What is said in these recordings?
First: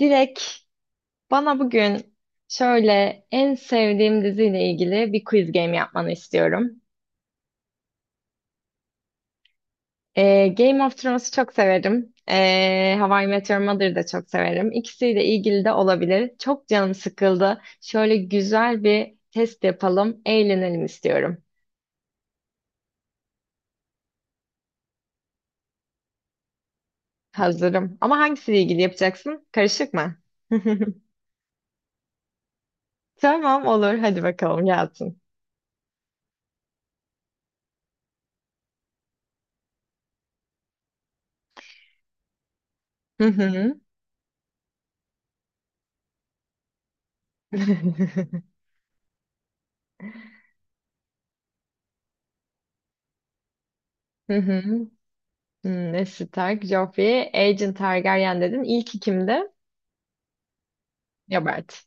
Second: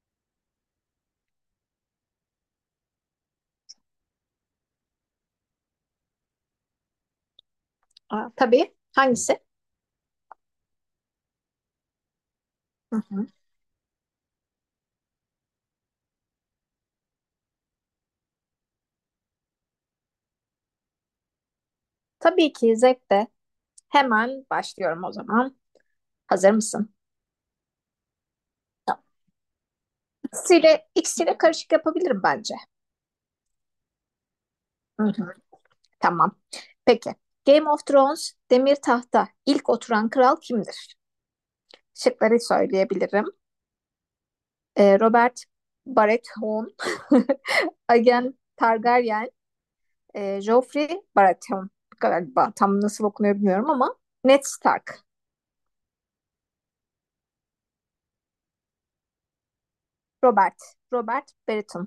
Direkt bana bugün şöyle en sevdiğim diziyle ilgili bir quiz game yapmanı istiyorum. Aa, tabii. Hangisi? Game of Thrones'u çok severim. Hı How I hı. Met Your Mother'ı da çok severim. İkisiyle ilgili de olabilir. Çok canım sıkıldı. Şöyle güzel bir test yapalım, eğlenelim istiyorum. Tabii ki zevkle. Hemen başlıyorum o zaman. Hazır mısın? Hazırım. Ama hangisiyle ilgili yapacaksın? Karışık mı? İkisiyle, ikisiyle karışık yapabilirim bence. Tamam olur. Hadi bakalım Hı gelsin. hı. Tamam. Peki. Game of Thrones, Demir Taht'ta ilk oturan kral kimdir? Şıkları Hı söyleyebilirim. hı. Robert Baratheon, Aegon Targaryen, Joffrey Baratheon galiba tam nasıl okunuyor bilmiyorum ama Hı Ned hı. Stark. Ne Stark, Joffrey, Agent Targaryen dedin. İlk ikimdi. Robert, Robert Robert. Baratheon.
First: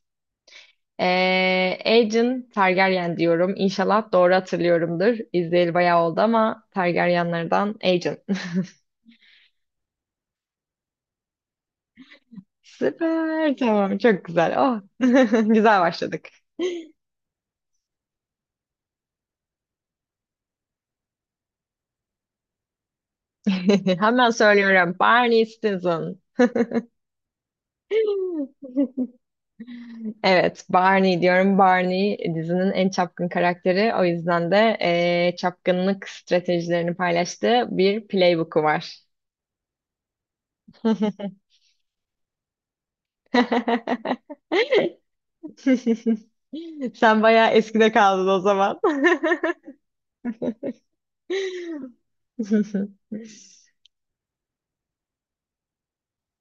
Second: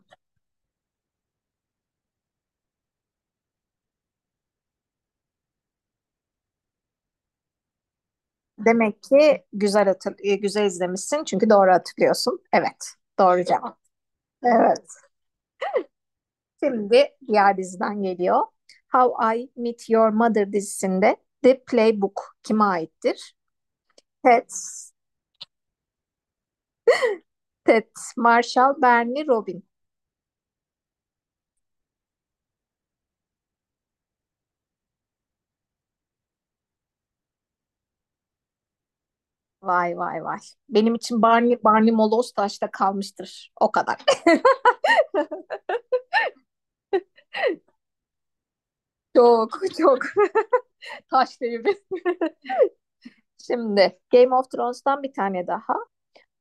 Agent Targaryen diyorum. İnşallah doğru hatırlıyorumdur. İzleyeli bayağı oldu ama Targaryenlerden Agent. Demek ki güzel izlemişsin çünkü doğru hatırlıyorsun. Evet, doğru Süper. cevap. Tamam. Çok güzel. Oh. Evet. Güzel başladık. Şimdi diğer diziden geliyor. How I Met Your Mother dizisinde The Playbook kime aittir? Hemen Ted, söylüyorum. Barney Stinson. Ted Marshall, Barney Robin. Evet, Barney diyorum. Barney dizinin en çapkın karakteri. O yüzden de çapkınlık stratejilerini paylaştığı bir playbook'u var. Vay vay vay. Benim için Barney, Barney Moloz taşta kalmıştır. O kadar. Sen bayağı eskide kaldın o zaman. Çok çok. Taş devri. Şimdi Game of Thrones'tan bir tane daha.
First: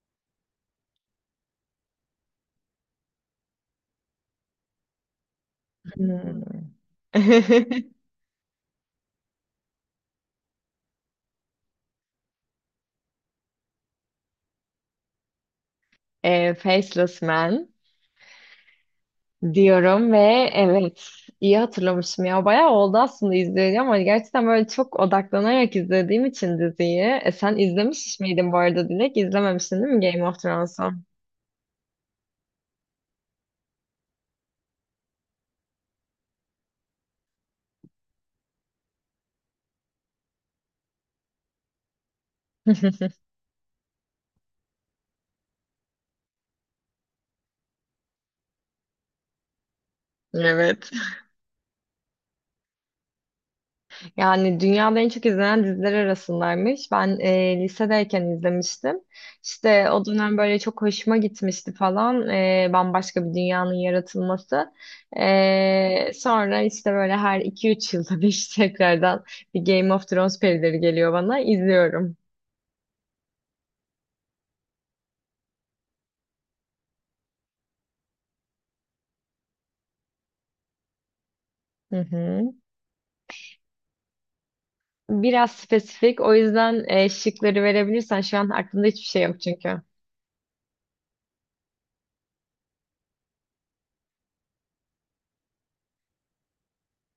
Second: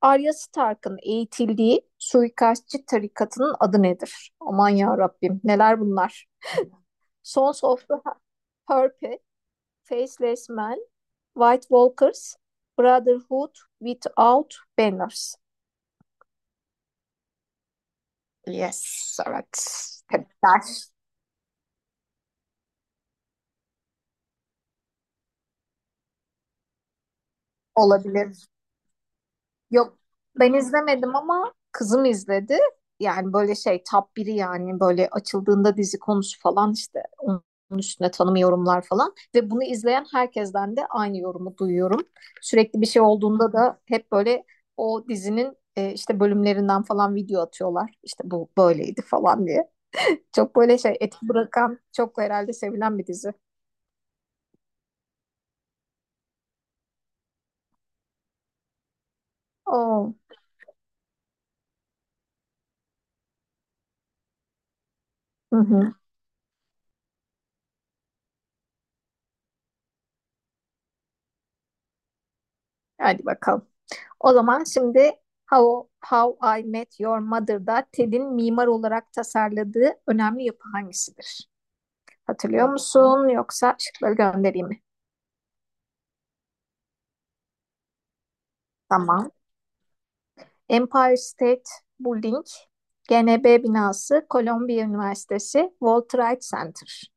Arya Stark'ın eğitildiği suikastçı tarikatının adı nedir? Aman ya Rabbim, neler bunlar? Hmm. Sons of the Purple, Faceless Men, White Walkers, Brotherhood Without Banners. Faceless Man, Yes, evet. diyorum ve Tebrikler. evet iyi hatırlamışım ya. Bayağı oldu aslında izleyeli ama gerçekten böyle çok odaklanarak izlediğim için diziyi. Sen izlemiş Olabilir. miydin bu arada Dilek? İzlememişsin değil Yok, mi Game of ben Thrones'u? izlemedim ama kızım izledi. Yani böyle şey top biri yani böyle açıldığında dizi konusu falan işte onun üstüne tanım yorumlar falan. Ve bunu izleyen herkesten de aynı yorumu duyuyorum. Sürekli bir şey olduğunda da hep böyle o dizinin işte bölümlerinden falan video atıyorlar. İşte bu böyleydi falan diye. Çok böyle Evet. şey etki bırakan çok herhalde sevilen bir dizi. Yani dünyada en çok izlenen diziler arasındaymış. Ben lisedeyken izlemiştim. İşte o Oo. dönem böyle çok hoşuma gitmişti falan. Bambaşka bir dünyanın yaratılması. Hı hı. Sonra işte böyle her 2-3 yılda bir tekrardan bir Game of Thrones perileri geliyor bana. İzliyorum. Hadi bakalım. O zaman şimdi How I Met Your Mother'da Ted'in mimar olarak tasarladığı önemli yapı hangisidir? Hı hı. Hatırlıyor musun yoksa şıkları göndereyim mi? Biraz spesifik. O yüzden şıkları verebilirsen şu an aklımda hiçbir şey Tamam. yok çünkü. Empire State Building, GNB binası, Columbia Üniversitesi, World Trade Center.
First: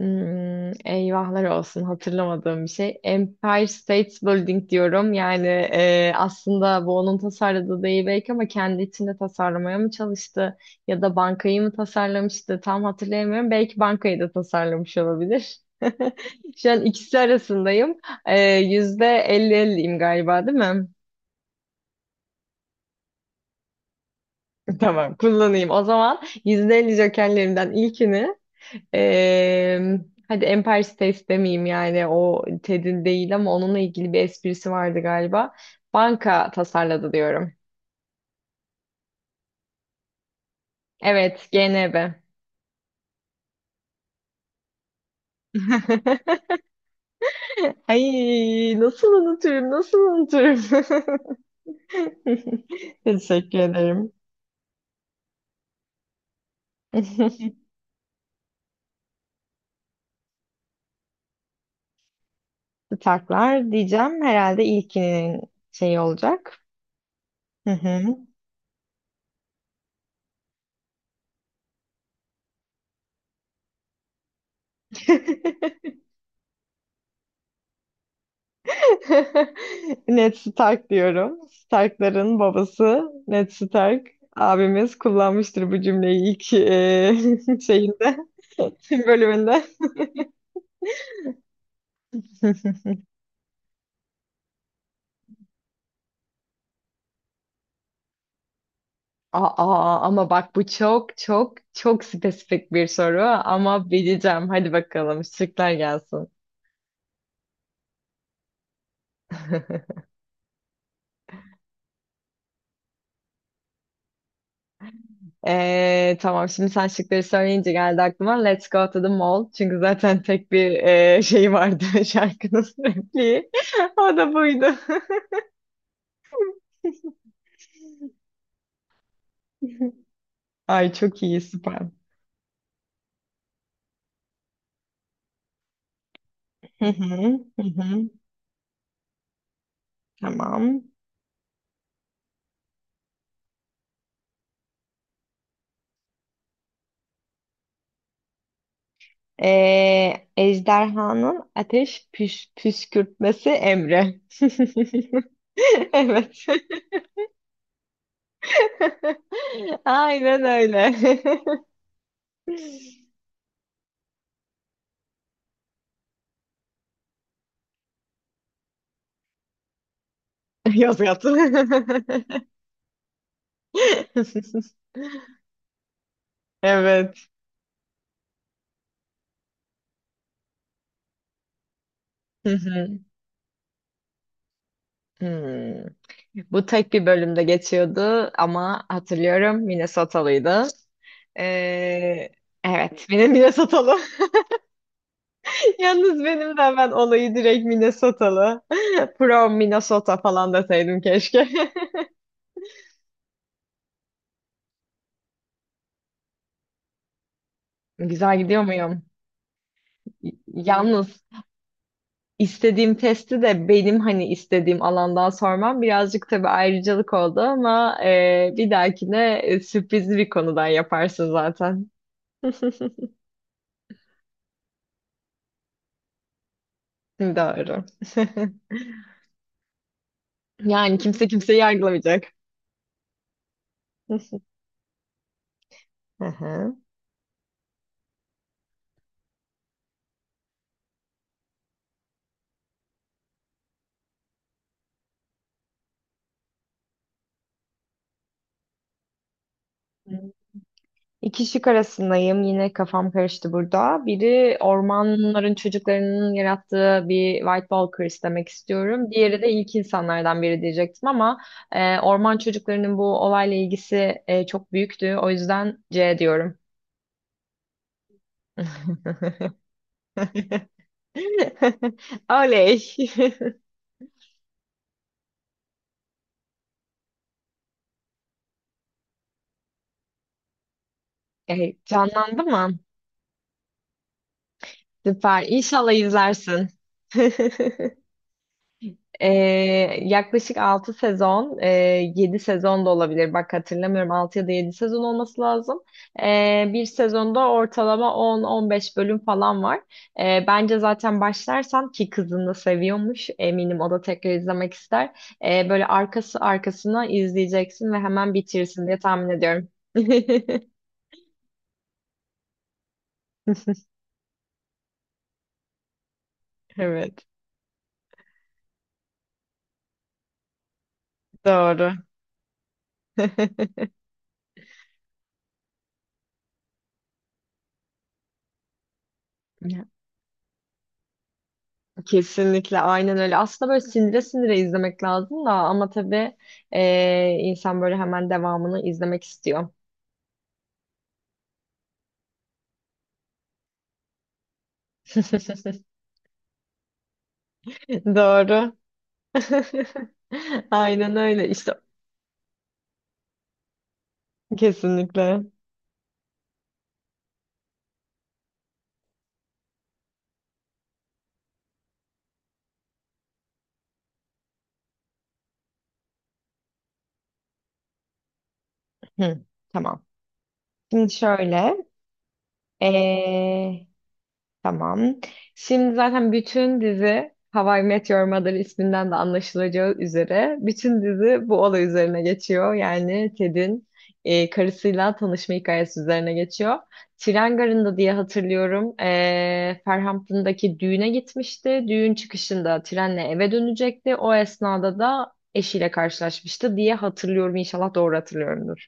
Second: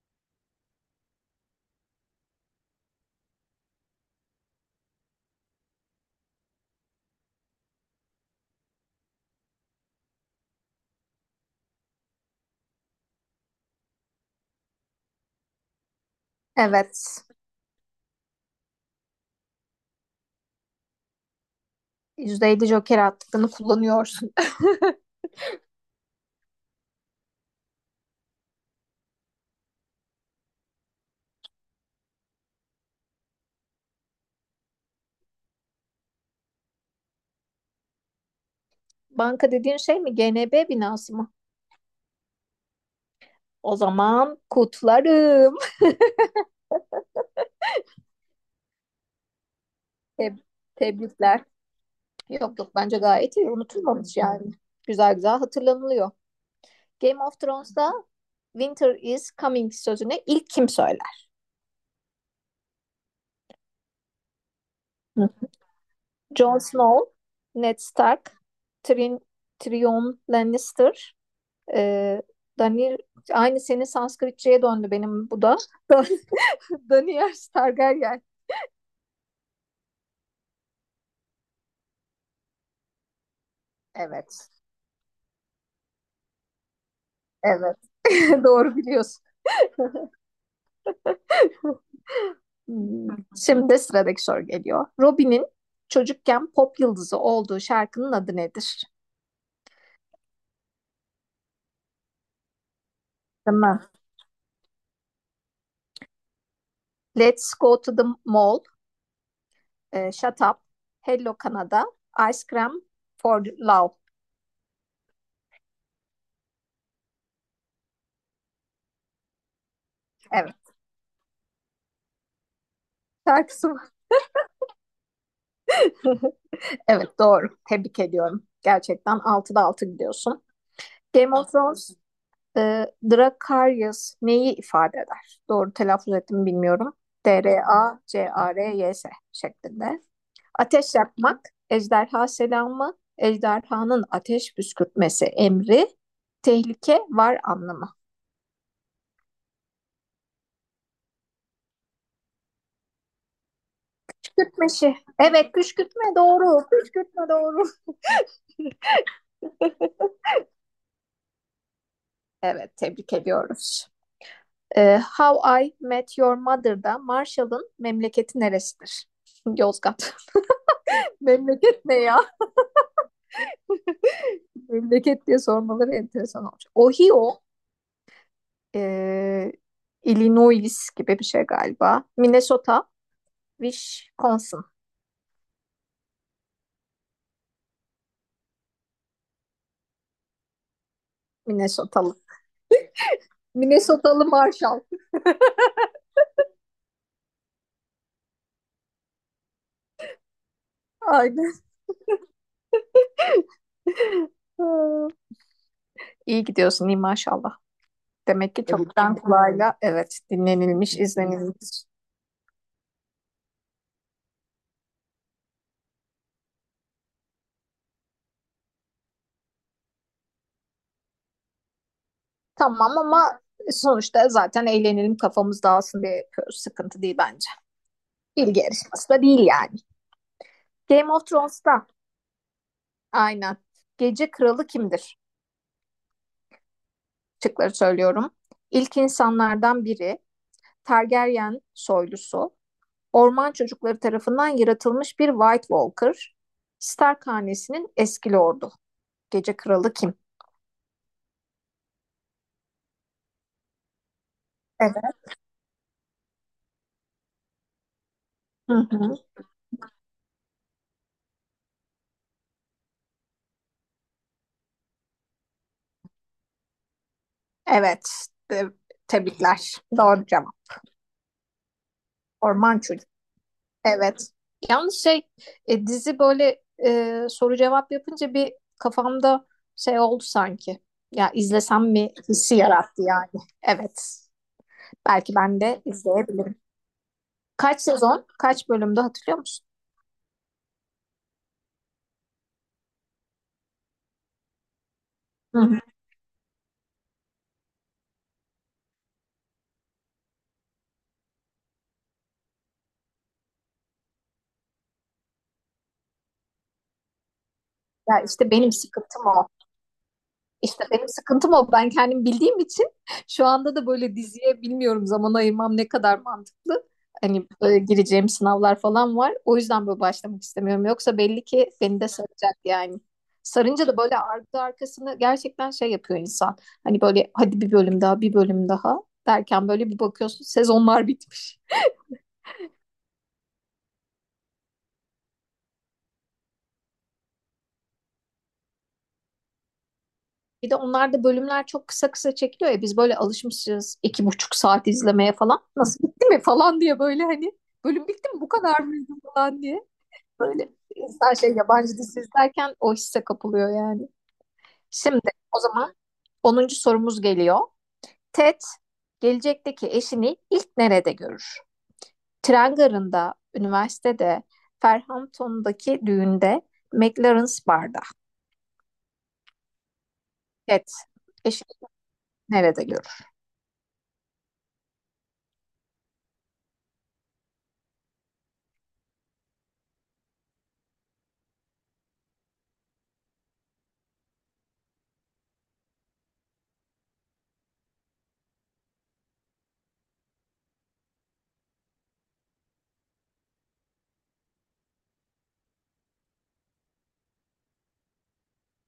Eyvahlar olsun hatırlamadığım bir şey. Empire State Building diyorum. Yani aslında bu onun tasarladığı değil belki ama kendi içinde tasarlamaya mı çalıştı ya da bankayı mı tasarlamıştı tam hatırlayamıyorum. Belki bankayı da tasarlamış olabilir. Şu an ikisi Evet. arasındayım. %50 elliyim galiba değil mi? %50 Joker hakkını kullanıyorsun. Tamam kullanayım. O zaman %50 jokerlerimden ilkini Ee, hadi Empire State demeyeyim yani o Ted'in değil ama onunla ilgili bir esprisi vardı galiba. Banka tasarladı diyorum. Banka dediğin şey mi? GNB binası mı? Evet, GNB. O zaman kutlarım. Ay nasıl unuturum, nasıl Teb- unuturum. tebrikler. Yok yok, bence gayet iyi. Teşekkür ederim. Unutulmamış yani. Güzel güzel hatırlanılıyor. Game of Thrones'ta Winter is coming sözünü ilk kim söyler? Taklar diyeceğim herhalde Hı. ilkinin şeyi Jon olacak. Snow, Hı Ned hı. Stark, Tyrion, Tyrion Lannister, e, Daniel aynı senin Sanskritçe'ye döndü benim bu da. Daniel Targaryen. Ned Stark diyorum. Stark'ların babası Ned Stark. Evet. Abimiz kullanmıştır bu cümleyi ilk Evet. şeyinde, Doğru biliyorsun. bölümünde. Şimdi sıradaki soru geliyor. Robin'in çocukken pop yıldızı olduğu şarkının adı nedir? Aa, ama bak bu çok çok çok spesifik bir soru Değil ama bileceğim. Hadi bakalım şıklar gelsin. Let's go to the mall, Shut Up, Hello Canada, Ice Cream for Love. Tamam şimdi sen şıkları söyleyince geldi aklıma Let's Go to the Mall. Çünkü zaten tek Evet. bir şey vardı şarkının repliği. Şarkısı var. O da buydu. Evet, doğru. Tebrik ediyorum. Gerçekten altıda 6 gidiyorsun. Ay çok Game iyi of süper. Thrones, Dracarys neyi ifade eder? Doğru telaffuz ettim Hı bilmiyorum. hı, hı hı. D-R-A-C-A-R-Y-S şeklinde. Tamam. Ateş yakmak, ejderha selamı, ejderhanın ateş püskürtmesi emri, tehlike var anlamı. Ejderhanın ateş püskürtmesi emri. Püskürtmeşi. Evet, püskürtme Evet. doğru. Püskürtme doğru. Aynen öyle. Evet, tebrik ediyoruz. How I Met Your Mother'da Marshall'ın memleketi neresidir? Yozgat. Yaz yat. Memleket ne ya? Memleket diye sormaları enteresan olacak. Evet. Ohio, e, Illinois gibi bir şey galiba. Hı Minnesota, hı. Wisconsin. Hmm. Bu tek bir bölümde geçiyordu ama hatırlıyorum Minnesotalıydı. Minnesotalı. Ee, evet, benim Minnesotalı. Minnesotalı Marshall. Yalnız benim de hemen olayı direkt Minnesotalı. From Minnesota falan deseydim keşke. Aynen. İyi gidiyorsun, iyi maşallah. Güzel Demek ki gidiyor evet, muyum? çoktan kulağıyla evet dinlenilmiş, Yalnız izlenilmiş. istediğim testi de benim hani istediğim alandan sormam birazcık tabii ayrıcalık oldu ama bir dahakine sürprizli bir konudan yaparsın zaten. Tamam ama sonuçta zaten eğlenelim kafamız dağılsın diye yapıyoruz. Sıkıntı değil bence. Doğru. Bilgi yarışması da değil yani. Yani Game of kimse kimseyi Thrones'ta, yargılamayacak. aynen, gece kralı kimdir? Hı Şıkları söylüyorum. İlk insanlardan biri, Targaryen soylusu. Orman çocukları tarafından yaratılmış bir White Walker. Stark hanesinin eski lordu. Gece kralı kim? hı. İki şık arasındayım. Yine kafam karıştı burada. Biri Evet. ormanların çocuklarının yarattığı bir White Walkers demek Hı istiyorum. hı. Diğeri de ilk insanlardan biri diyecektim ama orman çocuklarının bu olayla ilgisi çok büyüktü. O yüzden C diyorum. Evet. Te- Tebrikler. Doğru cevap. Orman Oley. çocuğu. Evet. Yalnız şey, dizi böyle, soru cevap yapınca bir kafamda şey oldu sanki. Ya izlesem mi canlandı hissi mı? yarattı yani. Evet. Belki Süper. ben de İnşallah izleyebilirim. izlersin. Kaç sezon, kaç bölümde Ee, hatırlıyor musun? yaklaşık 6 sezon, 7 sezon da olabilir. Bak hatırlamıyorum 6 ya da 7 sezon olması Hı lazım. hı. Bir sezonda ortalama 10-15 bölüm falan var. Bence zaten başlarsan ki kızını da seviyormuş. Eminim o da tekrar izlemek ister. Böyle arkası arkasına izleyeceksin ve Ya hemen işte benim bitirsin diye sıkıntım tahmin o. ediyorum. İşte benim sıkıntım o. Ben kendim bildiğim için şu anda da böyle diziye bilmiyorum zaman ayırmam ne kadar mantıklı. Evet, Hani, gireceğim sınavlar falan var. O yüzden böyle başlamak istemiyorum. Yoksa belli ki doğru. beni de saracak yani. Sarınca da böyle ardı arkasını gerçekten şey yapıyor insan. Hani böyle hadi bir bölüm daha, bir bölüm daha derken böyle bir bakıyorsun sezonlar bitmiş. Kesinlikle aynen öyle. Aslında böyle sindire sindire izlemek lazım da ama tabii insan böyle hemen devamını izlemek istiyor. Bir de onlarda bölümler çok kısa kısa çekiliyor ya, biz böyle alışmışız 2,5 saat izlemeye falan. Nasıl bitti mi falan diye böyle hani bölüm bitti mi bu Doğru. kadar mıydı falan diye. Böyle Aynen insan öyle şey işte yabancı dizi izlerken o hisse kapılıyor yani. Şimdi kesinlikle. o zaman 10. sorumuz geliyor. Ted gelecekteki eşini ilk nerede görür? Tren garında, üniversitede, Ferhampton'daki düğünde, McLaren's Bar'da. Hı, tamam. Ted Şimdi şöyle. eşini nerede görür? Tamam. Şimdi zaten bütün dizi How I Met Your Mother isminden de anlaşılacağı üzere bütün dizi bu olay üzerine geçiyor. Yani Ted'in karısıyla tanışma hikayesi üzerine geçiyor. Tren garında diye hatırlıyorum. Farhampton'daki düğüne gitmişti. Düğün çıkışında trenle eve dönecekti. O esnada da eşiyle karşılaşmıştı diye hatırlıyorum. İnşallah doğru hatırlıyorumdur.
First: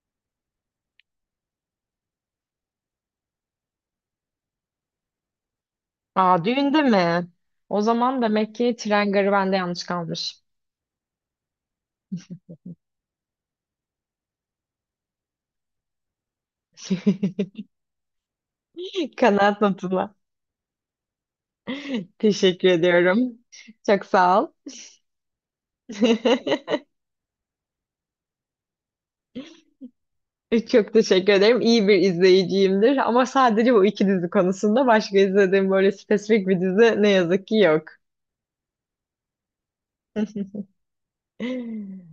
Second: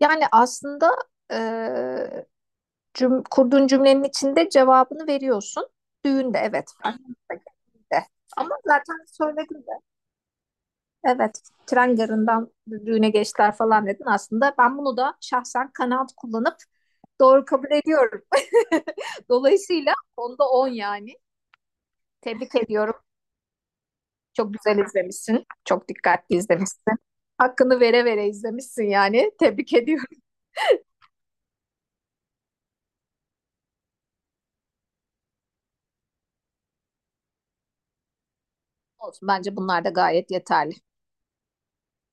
Yani aslında eee, kurduğun cümlenin içinde cevabını veriyorsun. Düğünde, Aa, evet, düğünde var. mi? O De. zaman demek Ama ki zaten tren garı bende söyledim yanlış de. kalmış. Evet, tren garından düğüne geçtiler falan dedin. Aslında ben bunu da şahsen kanaat kullanıp doğru kabul ediyorum. Kanaat Dolayısıyla notuna. 10'da 10 yani. Tebrik Teşekkür ediyorum. ediyorum. Çok sağ ol. Çok güzel izlemişsin. Çok dikkatli izlemişsin. Hakkını vere vere izlemişsin yani. Tebrik ediyorum. Çok teşekkür ederim. İyi bir izleyiciyimdir. Ama sadece bu iki dizi konusunda başka izlediğim böyle spesifik bir dizi ne yazık ki yok. Olsun. Bence bunlar da gayet yeterli.